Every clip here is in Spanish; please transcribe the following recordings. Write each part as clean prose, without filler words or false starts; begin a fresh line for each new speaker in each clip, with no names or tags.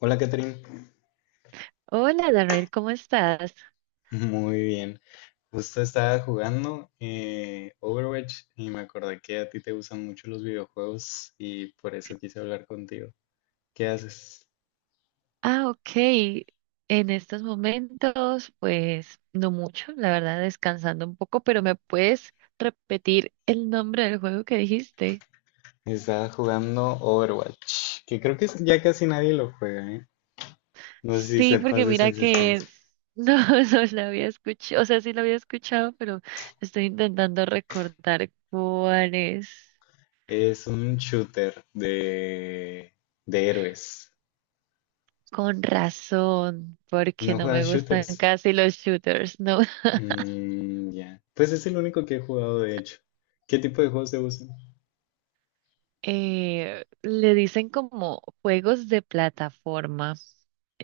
Hola, Catherine.
Hola, Darrell, ¿cómo estás?
Muy bien. Justo estaba jugando Overwatch y me acordé que a ti te gustan mucho los videojuegos y por eso quise hablar contigo. ¿Qué haces?
Ah, ok. En estos momentos, pues no mucho, la verdad, descansando un poco, pero ¿me puedes repetir el nombre del juego que dijiste?
Estaba jugando Overwatch, que ya casi nadie lo juega, ¿eh? No sé si
Sí,
sepas
porque
de su
mira que
existencia.
no, no la había escuchado, o sea, sí la había escuchado, pero estoy intentando recordar cuál es.
Es un shooter de héroes.
Con razón, porque
¿No
no me
juegas
gustan
shooters?
casi los shooters, ¿no?
Mm, ya. Pues es el único que he jugado, de hecho. ¿Qué tipo de juegos te gustan?
Le dicen como juegos de plataforma.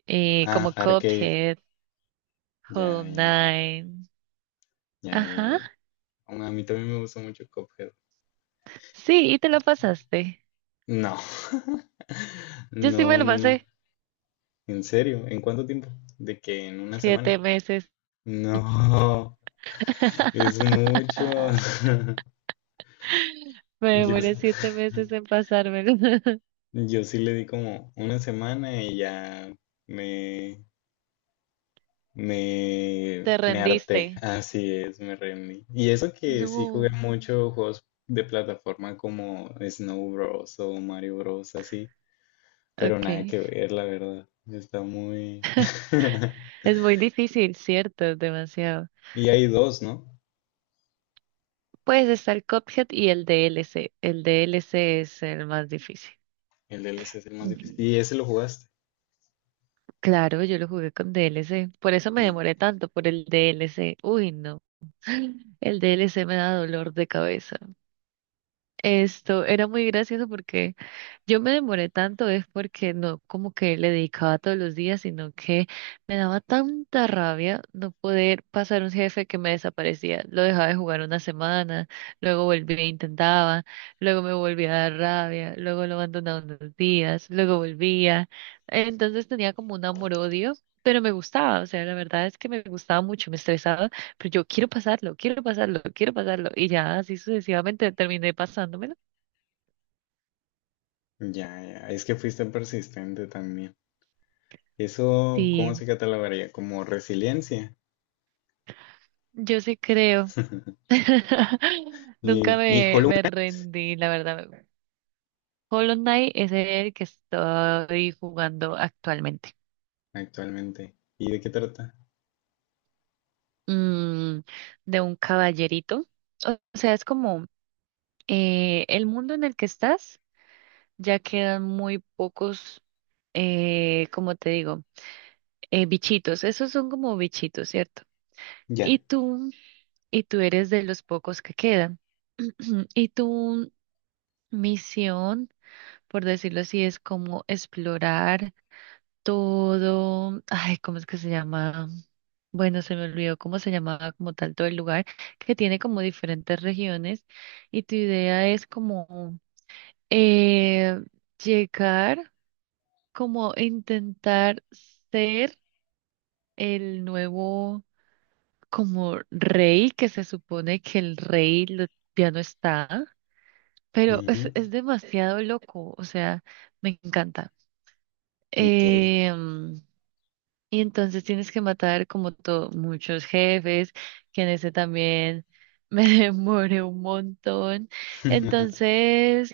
eh,
Ah,
como
arcade.
Cuphead, Hollow
Ya, ya, ya.
Knight.
Ya, ya,
Ajá.
ya. Aún A mí también me gusta mucho Cuphead.
Sí, y te lo pasaste.
No,
Yo sí me
no,
lo
no, no.
pasé
En serio, ¿en cuánto tiempo? De que en una semana.
7 meses.
No, es mucho.
Me
Yo, s-
demoré 7 meses en pasármelo.
yo sí le di como una semana y ya me,
Te
me harté.
rendiste.
Así es, me rendí. Y eso que sí jugué
No.
mucho juegos de plataforma como Snow Bros. O Mario Bros. Así. Pero nada
Okay.
que ver, la verdad. Está muy
Es muy difícil, ¿cierto? Demasiado.
Y hay dos, ¿no?
Pues está el Cuphead y el DLC. El DLC es el más difícil.
El DLC es el más difícil. Y ese lo jugaste.
Claro, yo lo jugué con DLC. Por eso me
Sí.
demoré tanto, por el DLC. Uy, no. El DLC me da dolor de cabeza. Esto era muy gracioso porque yo me demoré tanto es porque no como que le dedicaba todos los días, sino que me daba tanta rabia no poder pasar un jefe que me desaparecía. Lo dejaba de jugar una semana, luego volvía e intentaba, luego me volvía a dar rabia, luego lo abandonaba unos días, luego volvía. Entonces tenía como un amor-odio, pero me gustaba, o sea, la verdad es que me gustaba mucho, me estresaba, pero yo quiero pasarlo, quiero pasarlo, quiero pasarlo. Y ya así sucesivamente terminé pasándomelo.
Ya, ya. Es que fuiste persistente también. Eso, ¿cómo se
Sí,
catalogaría? Como resiliencia.
yo sí creo. Nunca me,
Hollow
me rendí, la verdad. Hollow Knight es el que estoy jugando actualmente.
Knight actualmente. ¿Y de qué trata?
Mm, de un caballerito. O sea, es como el mundo en el que estás, ya quedan muy pocos, como te digo, bichitos. Esos son como bichitos, ¿cierto?
Ya.
Y tú, y tú eres de los pocos que quedan. Y tu misión, por decirlo así, es como explorar todo, ay, ¿cómo es que se llama? Bueno, se me olvidó cómo se llamaba como tal todo el lugar, que tiene como diferentes regiones y tu idea es como eh, llegar, como intentar ser el nuevo como rey, que se supone que el rey ya no está, pero es,
Ujú.
es demasiado loco, o sea, me encanta.
Ok.
Em, Y entonces tienes que matar como todo, muchos jefes, que en ese también me demoré un montón. Entonces,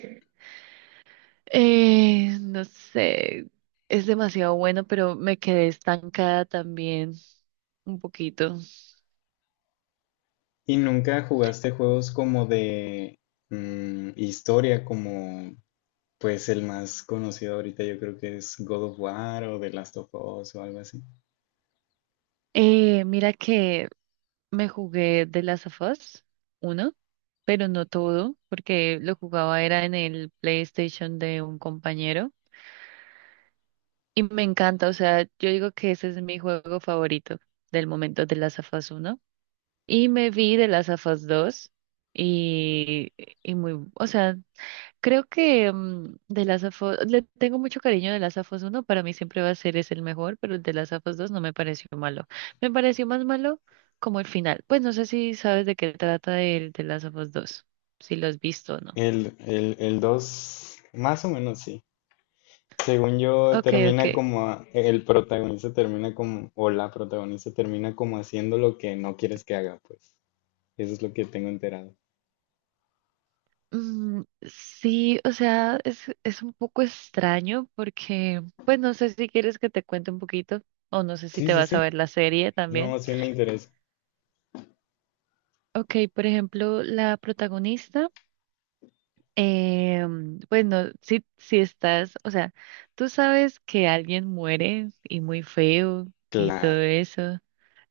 no sé, es demasiado bueno, pero me quedé estancada también un poquito.
¿Y nunca jugaste juegos como de historia, como Pues el más conocido ahorita yo creo que es God of War o The Last of Us o algo así.
Mira que me jugué The Last of Us 1, pero no todo, porque lo jugaba era en el PlayStation de un compañero. Y me encanta, o sea, yo digo que ese es mi juego favorito del momento de las AFAS 1. Y me vi de las AFAS 2 y, y muy, o sea, creo que de las AFAS, le tengo mucho cariño de las AFAS 1, para mí siempre va a ser es el mejor, pero el de las AFAS 2 no me pareció malo. Me pareció más malo como el final. Pues no sé si sabes de qué trata el de las AFAS 2, si lo has visto o no.
El 2 más o menos sí. Según yo,
Ok, ok.
termina como, el protagonista termina como, o la protagonista termina como haciendo lo que no quieres que haga, pues. Eso es lo que tengo enterado.
Mm, sí, o sea, es un poco extraño porque, pues no sé si quieres que te cuente un poquito o no sé si
Sí,
te
sí,
vas a
sí.
ver la serie también.
No, sí me interesa.
Ok, por ejemplo, la protagonista, eh, pues no, si estás, o sea, tú sabes que alguien muere y muy feo y
Claro.
todo eso.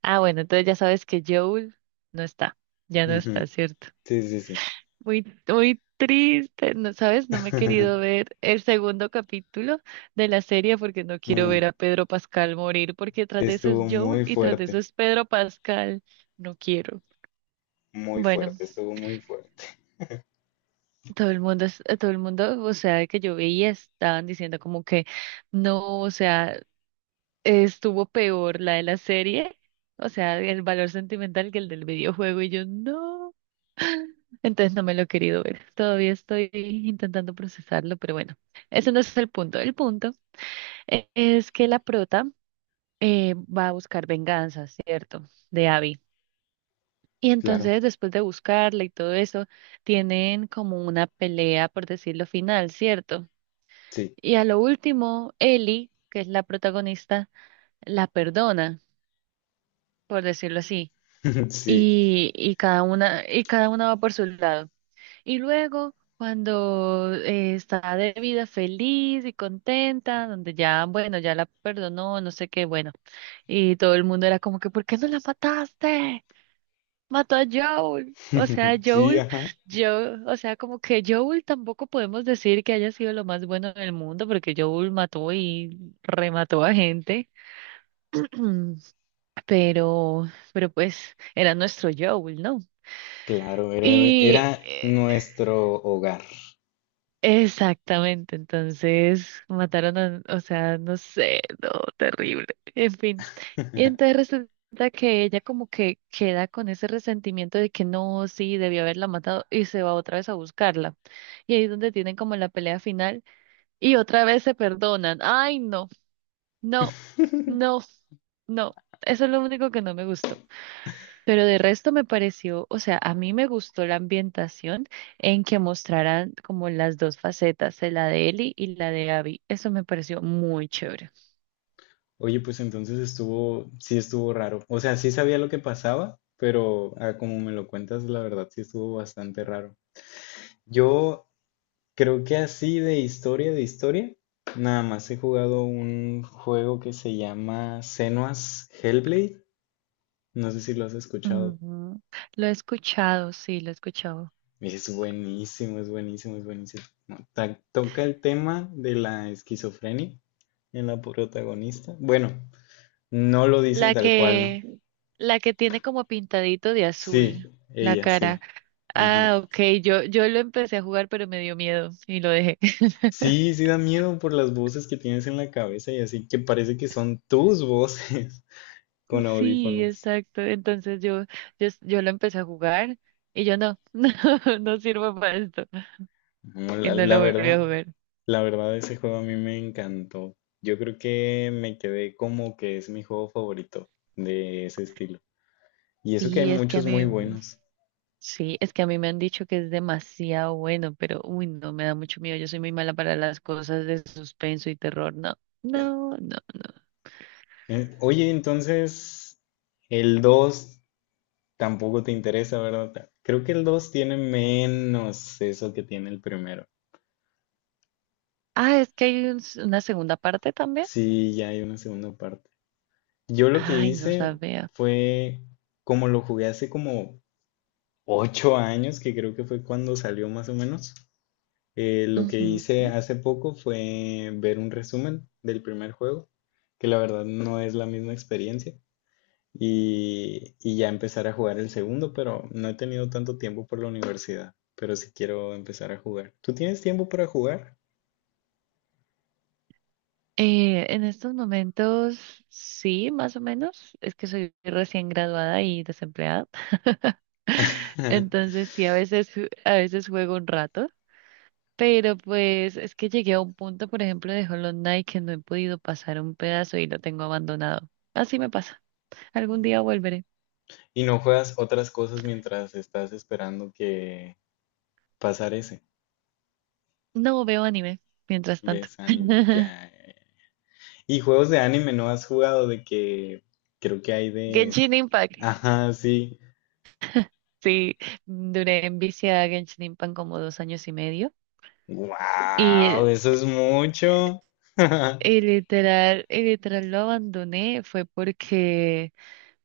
Ah, bueno, entonces ya sabes que Joel no está, ya no
Ujú.
está, ¿cierto?
Sí, sí, sí.
Muy, muy triste, no, ¿sabes? No me he querido ver el segundo capítulo de la serie porque no quiero
Mm,
ver a Pedro Pascal morir, porque tras de eso es
estuvo
Joel y tras de eso es Pedro Pascal. No quiero.
muy
Bueno,
fuerte, estuvo muy fuerte.
todo el mundo, todo el mundo, o sea, que yo veía estaban diciendo como que no, o sea, estuvo peor la de la serie, o sea, el valor sentimental que el del videojuego y yo no. Entonces no me lo he querido ver. Todavía estoy intentando procesarlo, pero bueno, eso no es el punto. El punto es que la prota va a buscar venganza, ¿cierto? De Abby. Y
Claro,
entonces, después de buscarla y todo eso, tienen como una pelea, por decirlo final, ¿cierto?
sí,
Y a lo último, Ellie, que es la protagonista, la perdona, por decirlo así.
sí.
Y cada una va por su lado. Y luego, cuando está de vida feliz y contenta, donde ya, bueno, ya la perdonó, no sé qué, bueno, y todo el mundo era como que, ¿por qué no la mataste? Mató a Joel. O sea,
Sí,
Joel,
ajá.
yo, o sea, como que Joel tampoco podemos decir que haya sido lo más bueno del mundo, porque Joel mató y remató a gente, pero, pero pues era nuestro Joel, ¿no?
Claro, era,
Y,
era
eh,
nuestro hogar.
Exactamente, entonces mataron a, o sea, no sé, no, terrible, en fin. Y entonces resulta que ella como que queda con ese resentimiento de que no, sí, debió haberla matado y se va otra vez a buscarla. Y ahí es donde tienen como la pelea final y otra vez se perdonan. Ay, no, no, no, no. Eso es lo único que no me gustó. Pero de resto me pareció, o sea, a mí me gustó la ambientación en que mostraran como las dos facetas, la de Ellie y la de Abby. Eso me pareció muy chévere.
Oye, pues entonces estuvo, sí estuvo raro. O sea, sí sabía lo que pasaba, pero ah, como me lo cuentas, la verdad sí estuvo bastante raro. Yo creo que así de historia, nada más he jugado un juego que se llama Senua's Hellblade. No sé si lo has escuchado.
Ujú. Lo he escuchado, sí, lo he escuchado.
Es buenísimo, es buenísimo, es buenísimo. No, toca el tema de la esquizofrenia en la protagonista. Bueno, no lo dicen
La
tal cual, ¿no?
que, la que tiene como pintadito de azul
Sí,
la
ella, sí.
cara.
Ajá.
Ah, ok, yo lo empecé a jugar, pero me dio miedo y lo dejé.
Sí, sí da miedo por las voces que tienes en la cabeza y así que parece que son tus voces con
Sí,
audífonos.
exacto. Entonces yo lo empecé a jugar y yo no, no, no sirvo para esto.
No,
Y no la volví a jugar.
la verdad ese juego a mí me encantó. Yo creo que me quedé como que es mi juego favorito de ese estilo. Y eso que hay
Sí, es que a
muchos
mí,
muy buenos.
sí, es que a mí me han dicho que es demasiado bueno, pero uy, no, me da mucho miedo. Yo soy muy mala para las cosas de suspenso y terror. No, no, no.
Oye, entonces el 2 tampoco te interesa, ¿verdad? Creo que el 2 tiene menos eso que tiene el primero.
Ah, es que hay una segunda parte también.
Sí, ya hay una segunda parte. Yo lo que
Ay, no
hice
sabía.
fue, como lo jugué hace como 8 años, que creo que fue cuando salió más o menos, lo que hice
Ujú.
hace poco fue ver un resumen del primer juego, que la verdad no es la misma experiencia. Ya empezar a jugar el segundo, pero no he tenido tanto tiempo por la universidad, pero sí quiero empezar a jugar. ¿Tú tienes tiempo para jugar?
En estos momentos, sí, más o menos. Es que soy recién graduada y desempleada. Entonces, sí, a veces juego un rato. Pero pues es que llegué a un punto, por ejemplo, de Hollow Knight que no he podido pasar un pedazo y lo tengo abandonado. Así me pasa. Algún día volveré.
Y no juegas otras cosas mientras estás esperando que pasar ese.
No veo anime, mientras tanto.
¿Ves anime? Ya. Y juegos de anime no has jugado de que creo que hay de
Genshin Impact.
Ajá, sí.
Sí, duré en vicio a Genshin Impact como 2,5 años. Y, eh,
¡Wow! Eso es mucho.
y literal lo abandoné fue porque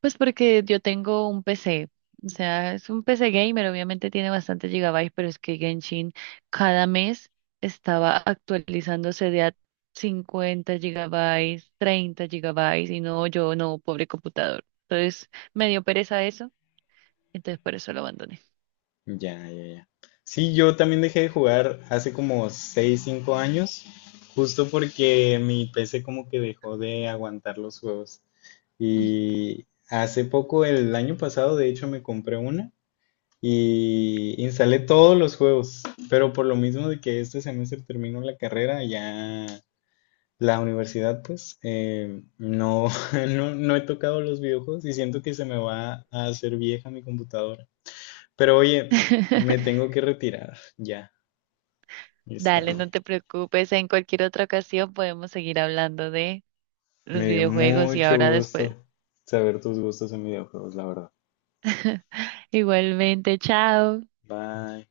Pues porque yo tengo un PC, o sea, es un PC gamer, obviamente tiene bastantes gigabytes, pero es que Genshin cada mes estaba actualizándose de a 50 gigabytes, 30 gigabytes, y no, yo no, pobre computador. Entonces me dio pereza eso, entonces por eso lo abandoné.
Ya, ya, ya. Sí, yo también dejé de jugar hace como 6, 5 años, justo porque mi PC como que dejó de aguantar los juegos. Y hace poco, el año pasado, de hecho, me compré una y instalé todos los juegos, pero por lo mismo de que este semestre termino la carrera, ya la universidad, pues, no, no, no he tocado los videojuegos y siento que se me va a hacer vieja mi computadora. Pero oye, me tengo que retirar ya, y es
Dale, no
tarde.
te preocupes, en cualquier otra ocasión podemos seguir hablando de los
Me dio
videojuegos y
mucho
ahora después.
gusto saber tus gustos en videojuegos, la verdad.
Igualmente, chao.
Bye.